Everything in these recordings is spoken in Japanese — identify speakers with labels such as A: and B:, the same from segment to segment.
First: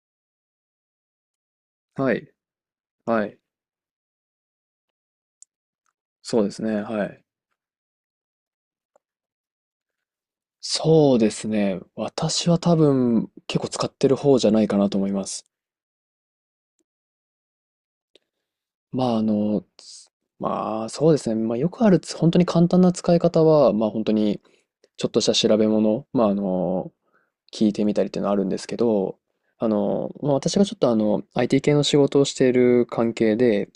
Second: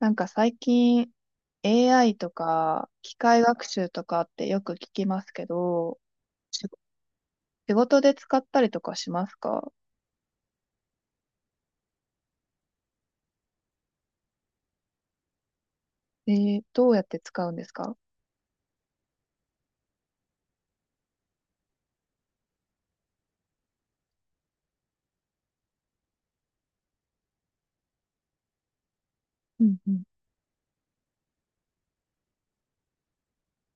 A: なんか最近
B: は
A: AI と
B: い。
A: か機
B: はい。
A: 械学習とかってよく聞きますけど、
B: そうです
A: 仕
B: ね。はい。
A: 仕事で使ったりとかしますか？
B: そうですね。私は多分結構使ってる方じゃないかなと思います。
A: どうやって使うんですか？
B: まああの、つまあそうですね。まあよくある本当に簡単な使い方は、まあ本当にちょっとした調べ物、まあ聞いてみたりっていうのはあるんですけど、
A: うんうん。
B: まあ私がちょっとIT 系の仕事をしている関係で、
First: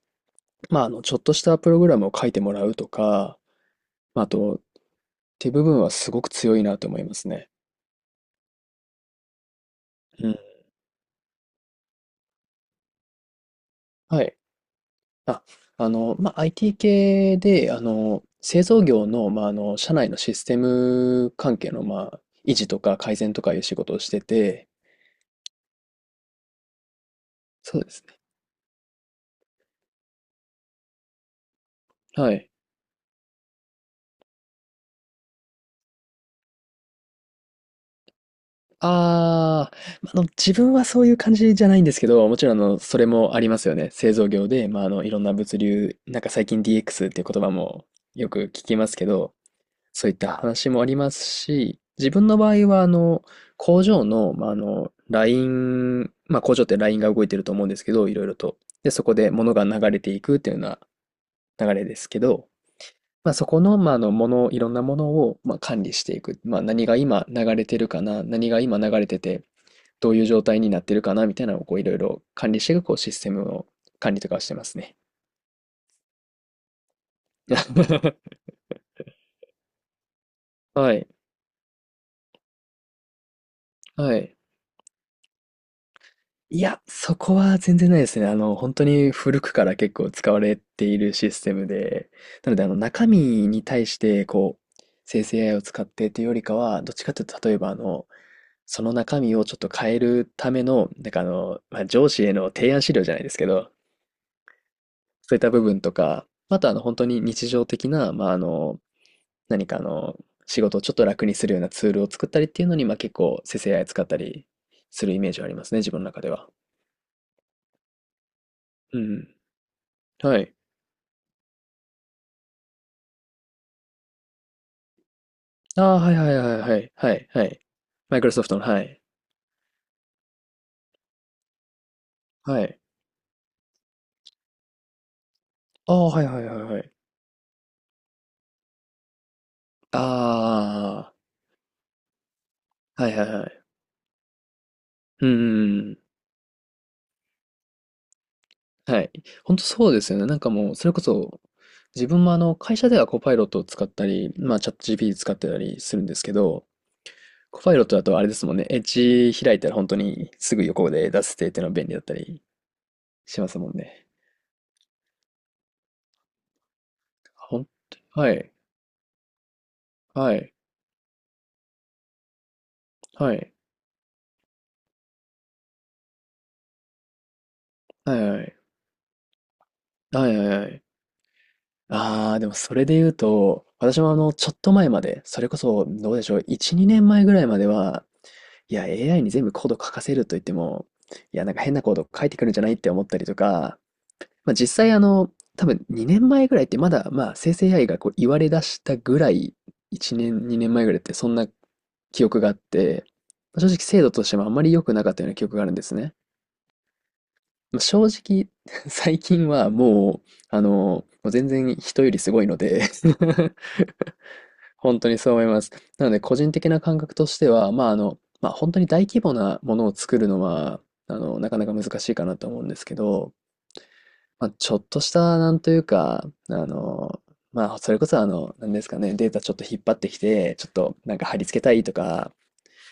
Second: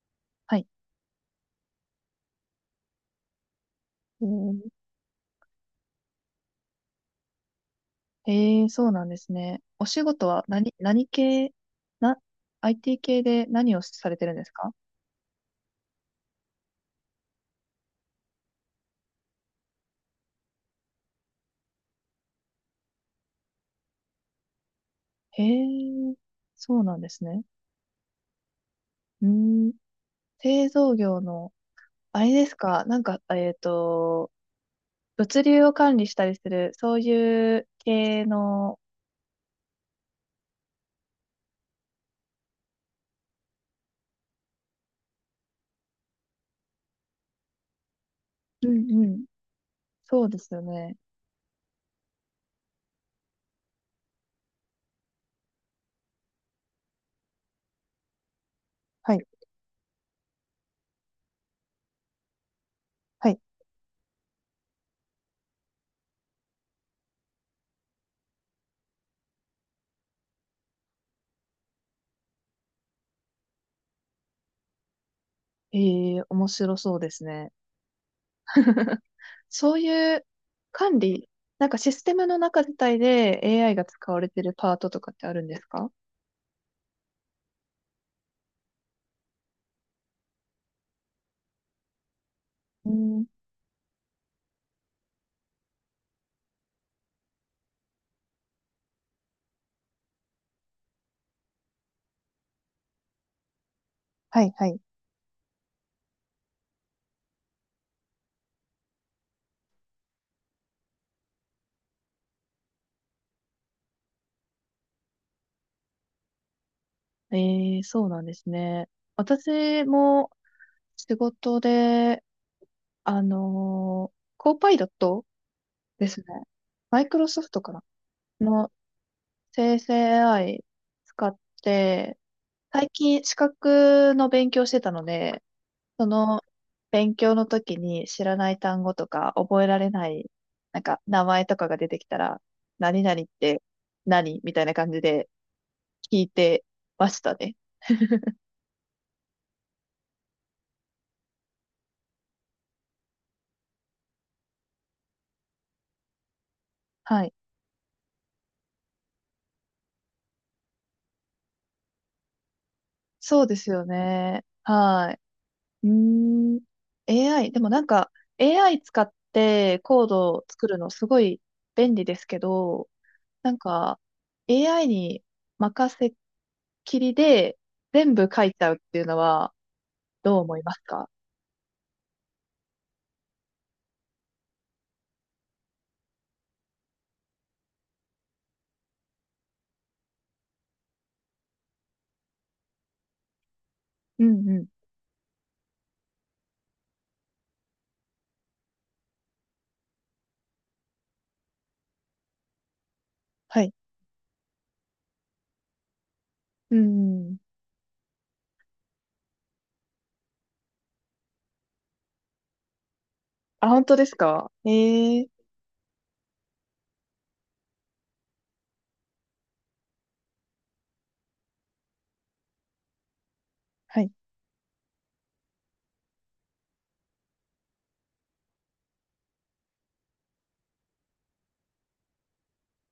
A: はい。
B: まあちょっとしたプログラムを書いてもらうとか、ま
A: え
B: ああと、っ
A: ー、
B: ていう部分はすごく強いなと思いますね。
A: そうなんですね。お仕事
B: うん。
A: は何系、な、IT 系で何をされ
B: は
A: てるん
B: い。
A: ですか？
B: あ、まあ、IT 系で、製造業の、まあ、社内のシステム関係の、まあ、維持とか改善とかいう仕事をしてて、
A: へえ、そうなんですね。
B: そうですね。
A: うーん、製造業の、あれ
B: は
A: で
B: い。
A: すか、なんか、物流を管理したりする、そういう系の。
B: あー、まあ自分はそういう感じじゃないんですけど、もちろん、それもありますよね。製造業で、まあ、いろんな物流、なんか最近 DX っていう言葉もよく聞
A: う
B: きま
A: ん
B: す
A: う
B: け
A: ん。
B: ど、そういっ
A: そう
B: た
A: ですよ
B: 話もあ
A: ね。
B: りますし、自分の場合は、工場の、まあ、ライン、まあ、工場ってラインが動いてると思うんですけど、いろいろと。で、そ
A: は
B: こ
A: い。
B: で物が流れていくっていうような流れですけど、
A: は
B: まあ、
A: い。
B: そこの、まあ、いろんなものを、まあ、管理していく。まあ、何が今流れてるかな、何が今流れてて、どういう状態になってるかな、みたいなのを、こう、いろいろ管理していく、こう、システムの管理とかをしてますね。
A: ええ、面白そうですね。そういう
B: は
A: 管
B: い。
A: 理、なんかシステムの中自体で AI が使
B: は
A: われ
B: い。
A: てるパートとかってあるんですか？
B: いや、そこは全然ないですね。本当に古くから結構使われているシステムで、なので、
A: う
B: 中身
A: ん。
B: に対して、こう、生成 AI を使ってというよりかは、どっちかというと、例えば、その中身をちょっと変えるための、なんかまあ、上司への提案資料じゃないですけど、
A: はい、はい。
B: そういった部分とか、あと、本当に日常的な、まあ、何か仕事をちょっと楽にするようなツールを作ったりっていうのに、まあ、結構生成 AI 使ったりするイメージはありますね、自分の中では。
A: ええ、そうなんですね。
B: うん。
A: 私も
B: はい。
A: 仕事で、コーパイロット
B: ああ、
A: で
B: はい
A: すね。
B: はいはいはい
A: マイ
B: は
A: クロ
B: い、
A: ソ
B: は
A: フ
B: い。
A: トかな
B: マイクロソフトの、
A: の
B: はい。
A: 生成 AI 使って、
B: はい。
A: 最近資格の勉強してたので、
B: ああ、
A: そ
B: はいは
A: の
B: いはいはい。
A: 勉強の時に知らない単語とか覚えられない、なんか
B: あ
A: 名前とかが出てきたら、何
B: あ、はい
A: 々
B: は
A: っ
B: いは
A: て
B: い。
A: 何みたいな感じ
B: う
A: で
B: んうんうん。
A: 聞いてましたね。
B: はい。本当そうですよね。なんかもう、それこそ、自分も会社ではコパイロットを使ったり、まあ、チャット GPT 使ってたりするんですけど、
A: はい。
B: コパイロットだとあれですもんね。エッジ開いたら本当にすぐ横で出せてっていうのは便利だったりし
A: そう
B: ま
A: で
B: す
A: す
B: もん
A: よ
B: ね。
A: ね。はい。うーん。AI、
B: ほ
A: で
B: ん
A: もなんか AI 使ってコードを作るのすごい便利ですけど、なんか、AI に任せっきりで全部書いちゃうっていうのは
B: は
A: ど
B: い
A: う
B: はいはい。はいはいは
A: 思
B: い
A: い
B: はい
A: ま
B: は
A: す
B: い。
A: か？
B: ああ、でもそれで言うと、私もちょっと前まで、それこそ、どうでしょう、1、2年前ぐらいまでは、いや、AI に全部コード書かせると言っても、いや、なんか変なコード書いてくるんじゃないって思ったりとか、
A: うん
B: まあ
A: うん。
B: 実際多分2年前ぐらいってまだ、まあ生成 AI がこう言われ出したぐらい、1年、2年前ぐらいってそんな記憶があって、まあ
A: は
B: 正
A: い。
B: 直精度としてもあんまり良くなかったような記憶があるんですね。
A: うんうん。
B: まあ正直、最近はもう、もう全然人よりすごいので
A: あ、本当ですか？
B: 本当に
A: ええ。
B: そう思います。なので、個人的な感覚としては、まあ、まあ、本当に大規模なものを作るのは、なかなか難しいかなと思うんですけど、
A: はい。
B: まあ、ちょっとした、なんというか、まあ、それこそ、なんですかね、データちょっと引っ張ってきて、ちょっとなんか貼り付けたいとか、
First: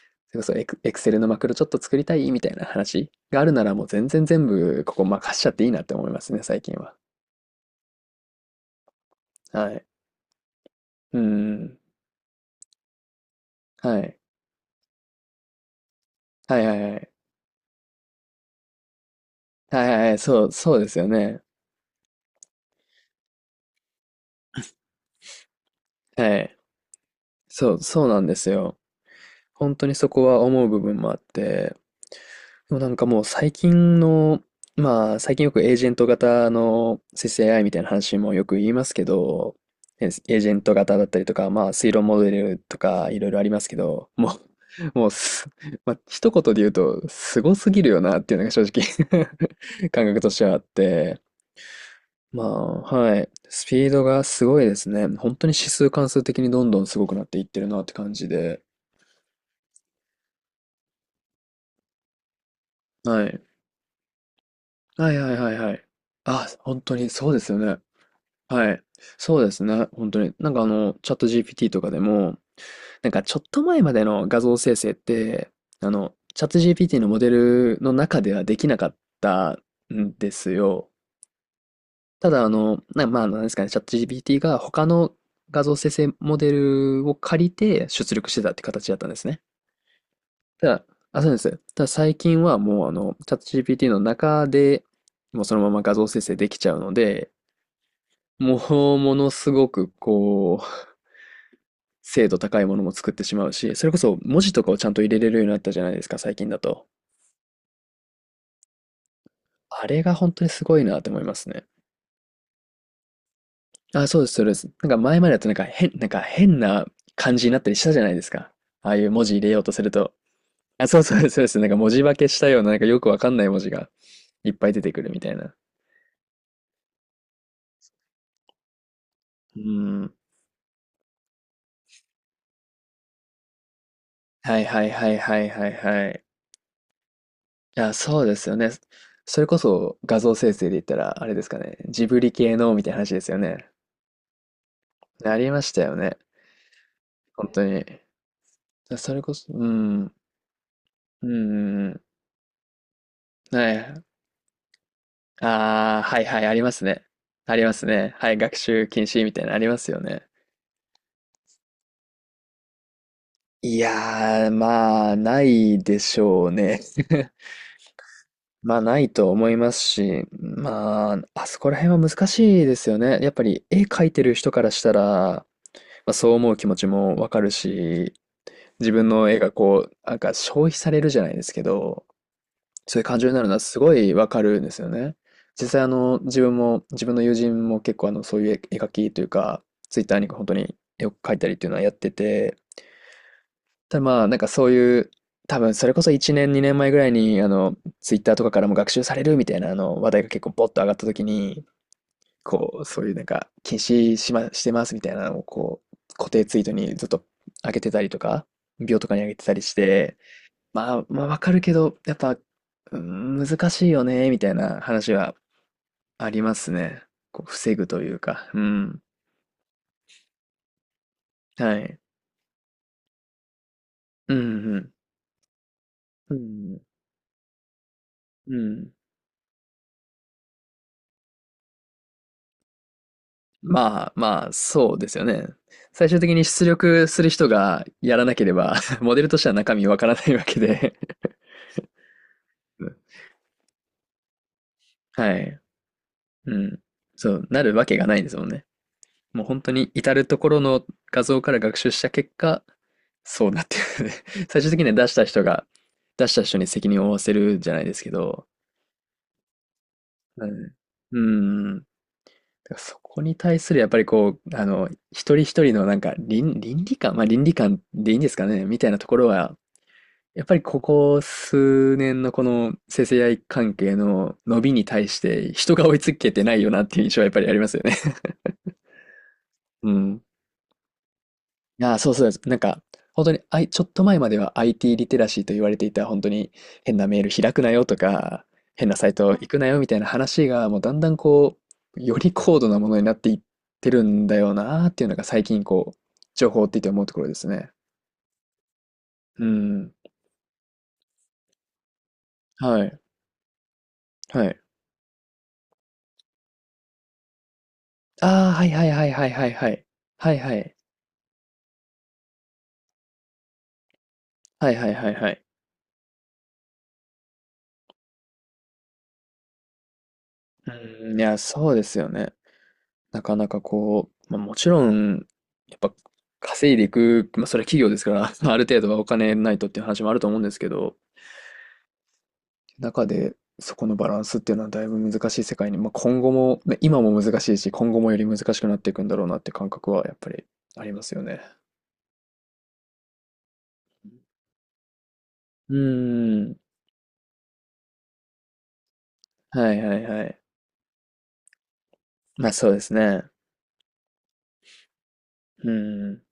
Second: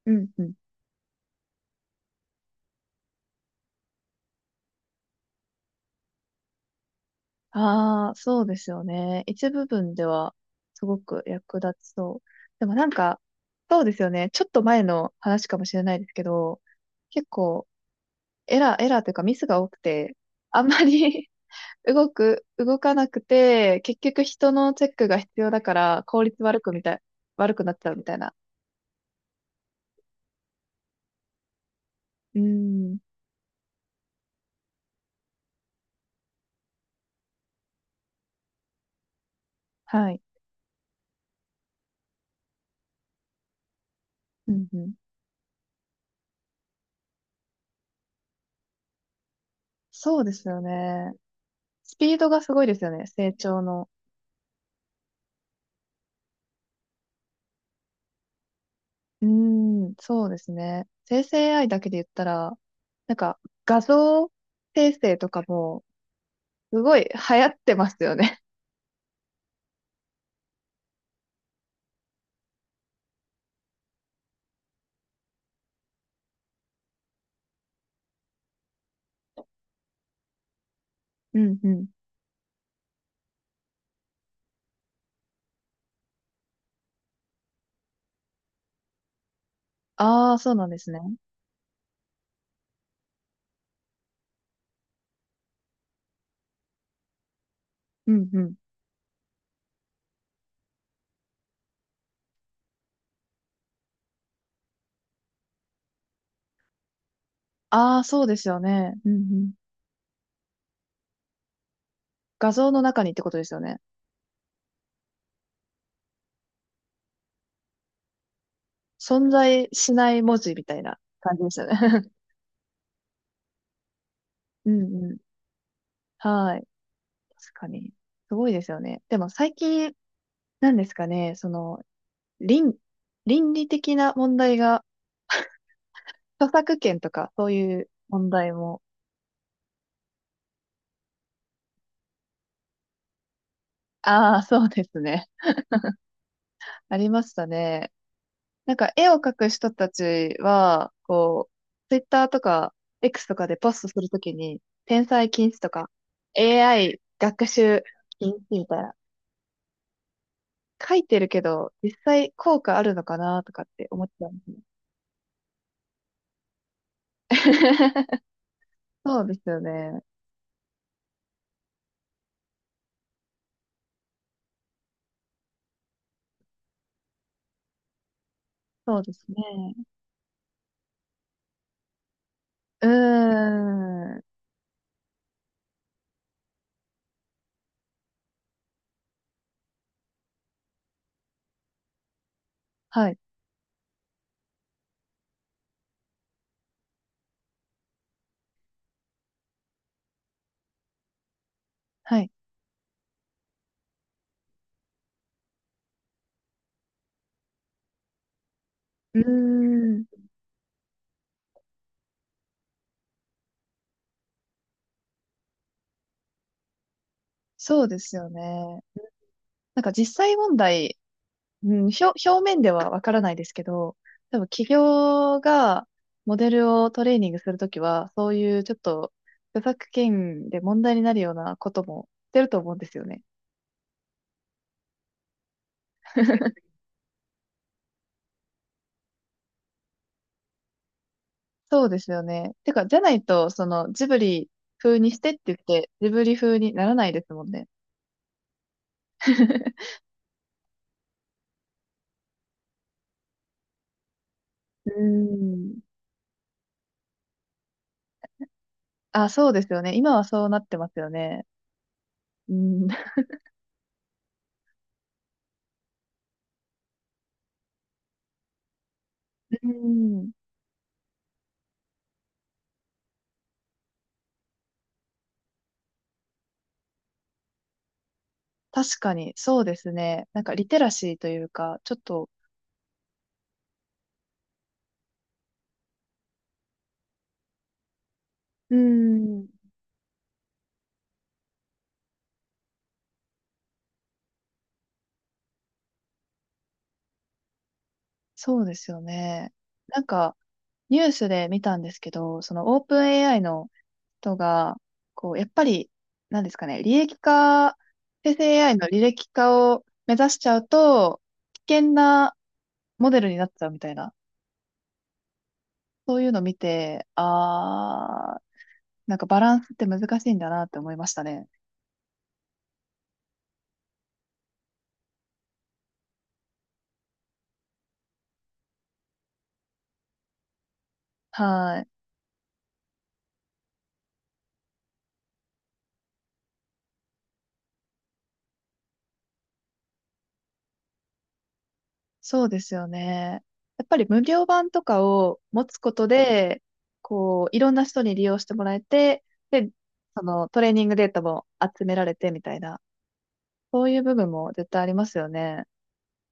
A: うん
B: それ
A: う
B: こそ
A: ん。
B: エクセルのマクロちょっと作りたいみたいな話があるなら、もう全然全部、ここ任しちゃっていいなって思いますね、最近は。
A: ああ、そうですよね。一部
B: はい。
A: 分ではすご
B: う
A: く役立
B: ん。
A: ちそう。でもなんか、そうで
B: は
A: すよ
B: い。
A: ね。ちょっと前の話かもしれないですけ
B: は
A: ど、
B: いはいはい。
A: 結構エラーというかミスが多く
B: はいはいは
A: て、
B: い。そう、
A: あん
B: そう
A: ま
B: ですよ
A: り
B: ね。
A: 動かなくて、結局人のチェックが必要だから効
B: は
A: 率
B: い。
A: 悪くみたい、悪くな
B: そ
A: っ
B: う、
A: ちゃうみ
B: そう
A: たい
B: なん
A: な。
B: ですよ。本当にそこは思う部分もあって、
A: う
B: でもなん
A: ん。
B: かもう最近の、まあ最近よくエージェント型の生成 a イみたいな話もよく言いますけど、エ
A: はい。
B: ージェント型だったりとか、まあ推論モデルとかいろいろありますけど、もう、
A: うんうん。
B: もうす、まあ一言で言うと、すごすぎるよなっていうのが正直 感
A: そ
B: 覚
A: う
B: と
A: で
B: して
A: す
B: はあ
A: よ
B: っ
A: ね。
B: て、
A: スピードが
B: ま
A: すごい
B: あ、
A: ですよね、
B: はい。
A: 成長
B: スピ
A: の。
B: ードがすごいですね。本当に指数関数的にどんどんすごくなっていってるなって感じで。
A: うん、そうですね。生成 AI だけで言ったら、なん
B: は
A: か
B: い。
A: 画像生
B: は
A: 成
B: い
A: と
B: はい
A: か
B: はいは
A: も、
B: い。あ、本
A: すご
B: 当
A: い流
B: にそうで
A: 行
B: す
A: っ
B: よ
A: て
B: ね。
A: ますよね。
B: はい。そうですね。本当に。なんかチャット GPT とかでも、なんかちょっと前までの画像生成って、チャット GPT のモデルの中ではできなかったんですよ。
A: うんうん。
B: ただまあ、なんですかね、チャット GPT が他の画像生成モデルを借りて出力してたって形だったんですね。
A: ああ、そうな
B: た
A: んで
B: だ、
A: すね。
B: あ、そうです。ただ最近はもうチャット GPT の中でもうそのまま画像生成できちゃうので、
A: うんうん。
B: もうものすごくこう、精度高いものも作ってしまうし、それこそ文字とかをちゃんと入れれるようになったじゃないですか、最近だと。
A: ああ、そうですよね。うんうん。
B: あれが本当にすごいなって思いますね。
A: 画像の中にってことですよね。
B: あ、そうです、そうです。なんか前までだとなんか変、なんか変な感じになったりしたじゃないですか。ああいう文
A: 存
B: 字入れよう
A: 在
B: とする
A: しな
B: と。
A: い文字みたい
B: あ、
A: な
B: そうそうです、
A: 感
B: そ
A: じ
B: うで
A: でし
B: す。
A: た
B: な
A: ね。
B: んか文字 化けしたような、なんかよくわかんない文字がいっぱ
A: う
B: い
A: ん
B: 出てくる
A: うん。
B: みたいな。
A: はい。確かに。すごいですよね。でも最
B: う
A: 近、
B: ん。
A: なんですかね、その、倫、倫理的な問題
B: はい
A: が、
B: はいはいはいはいはい。
A: 著作権とかそうい
B: い
A: う
B: や、そう
A: 問
B: です
A: 題
B: よね。
A: も。
B: それこそ画像生成で言ったら、あれですかね。ジブリ系のみたいな話ですよね。
A: ああ、そうですね。
B: ありましたよね。
A: ありました
B: 本当に。
A: ね。なんか絵を
B: それ
A: 描
B: こそ、
A: く
B: うん。
A: 人た
B: うん
A: ちは、
B: う
A: こう、ツイ
B: ん
A: ッターとか X とか
B: う
A: で
B: ん。
A: ポ
B: は
A: ストす
B: い。
A: るときに、転載禁止とか、
B: ああ、はいはい、あります
A: AI
B: ね。
A: 学
B: ありま
A: 習
B: すね。は
A: 禁
B: い、
A: 止
B: 学
A: みたい
B: 習
A: な
B: 禁止みたいなのありますよね。
A: 書いてるけど、実際効果あるのかなとかっ
B: い
A: て思っちゃうんで
B: や
A: す
B: ー、
A: ね。
B: まあ、ないでしょうね。まあ、ない
A: そう
B: と
A: です
B: 思い
A: よ
B: ます
A: ね。
B: し、まあ、あそこら辺は難しいですよね。やっぱり、絵描いてる人からしたら、まあ、そう思う気持ちもわかるし、自
A: そう
B: 分
A: です
B: の絵が
A: ね。
B: こう、なんか消費されるじゃないですけど、
A: うー
B: そういう感情になるのはすごい
A: ん。
B: わかるんですよね。実際自分も、自分の友人も結構そういう絵描きというか、ツイッターに本当によく描いたりっていうのはやってて、
A: はい。
B: ただまあ、なんかそういう、多分それこそ1年、2年前ぐらいに、ツイッターとかからも学習されるみたいな話題が結構ポッと上がった時に、
A: はい。
B: こう、そういうなんか、禁止しま、してますみたいなのをこう、固定ツイートにずっと上げてたりとか、秒とか
A: う
B: に
A: ー
B: 上げてたりして、
A: ん。
B: まあわかるけど、やっぱ、うーん、難しいよね、みたいな話はありますね。こう、防
A: そ
B: ぐ
A: うで
B: とい
A: す
B: う
A: よ
B: か、う
A: ね。
B: ん。
A: なんか実際問題、う
B: は
A: ん、
B: い。
A: 表面ではわからないですけど、
B: う
A: 多
B: ん、
A: 分企
B: うん、
A: 業が
B: う
A: モデル
B: ん、
A: をトレーニングするときは、そう
B: う
A: いうちょっ
B: ん。
A: と著作権で問題になるようなこともしてると思うんですよね。
B: まあまあ、そうですよね。最終的に出力する人がやらなければ モデルとしては中身わからないわけで
A: そうですよね。てか、じゃな いと、その、ジブリ風にして
B: は
A: って言っ
B: い。
A: て、ジブリ
B: う
A: 風に
B: ん。
A: ならないです
B: そ
A: も
B: う、
A: ん
B: な
A: ね。
B: るわけがないですもんね。もう本当に 至るところの画像から学習した結果、そうなってるね。最終的に
A: う
B: は
A: ーん。
B: 出した人に責任を負わせるじゃないですけど、
A: あ、そうですよね。今はそ
B: う
A: うなっ
B: ん。
A: てますよ
B: う
A: ね。
B: ん。だ
A: う
B: から
A: ん。
B: そ こ
A: う
B: に対するやっぱりこう、一人一人のなんか倫理観、まあ倫理観でいいんですかね、みたいなところは、
A: ーん。
B: やっぱりここ数年のこの生成 a 関係の伸びに対して人が追いつけてないよなっていう印象はやっぱりありますよね。
A: 確かに、そうで
B: う
A: す
B: ん。
A: ね。なんか、リテラシーというか、ち
B: あ
A: ょっ
B: あ、そうそう
A: と、
B: です。なんか、本当に、ちょっと前までは IT リテラシーと言われていた、本当に変なメール開くなよとか、
A: うー
B: 変なサイト行くな
A: ん。
B: よみたいな話が、もうだんだんこう、より高度なものになっていってるんだよなーっていうのが最近こう、情報を追っていて思うところですね。
A: そうですよ
B: う
A: ね。
B: ん。
A: なんか、ニュースで見たんですけど、その、オー
B: はい。
A: プン AI の人
B: はい。
A: が、こう、やっぱり、なんですかね、利益化、生
B: ああ、
A: 成
B: はい
A: AI
B: は
A: の
B: い
A: 履
B: はいは
A: 歴
B: いはいは
A: 化を
B: い。
A: 目指
B: は
A: し
B: い
A: ち
B: は
A: ゃう
B: い。
A: と、危険なモデルになっちゃうみたいな、
B: はいはいはいはい。
A: そういうのを見て、あー、なんかバランスって難しいんだなって思いまし
B: うん、い
A: た
B: や、
A: ね。
B: そうですよね。なかなかこう、まあ、もちろん、やっぱ稼いでいく、まあ、それは企業ですから、ある程度はお金ないとっていう話もあると思うんですけど、
A: はい。
B: 中でそこのバランスっていうのはだいぶ難しい世界に、まあ、今後も、まあ今も難しいし、今後もより難しくなっていくんだろうなって感覚はやっぱりありますよね。
A: そうですよね。やっぱり無料版とかを持
B: う
A: つこと
B: ーん。
A: で、こう、いろんな人に利用してもらえて、で、
B: はいはい
A: そ
B: はい。
A: のトレーニングデータも集められてみ
B: まあ
A: たい
B: そう
A: な、
B: ですね。
A: そういう部分も絶対ありますよね。
B: うん。やっ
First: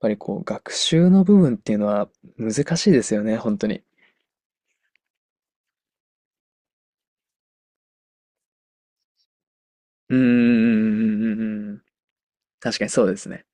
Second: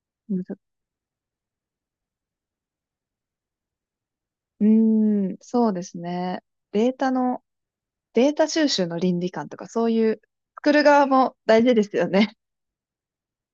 B: ぱりこ
A: む
B: う、
A: ず
B: 学習の部分っていうのは難しいですよね、本当に。
A: うーん、そうですね。データの、データ収集の倫理観とか、そうい
B: うん
A: う、
B: うん
A: 作る
B: う
A: 側
B: んうん
A: も
B: う
A: 大
B: んう
A: 事
B: ん。
A: ですよね。
B: 確かにそうですね。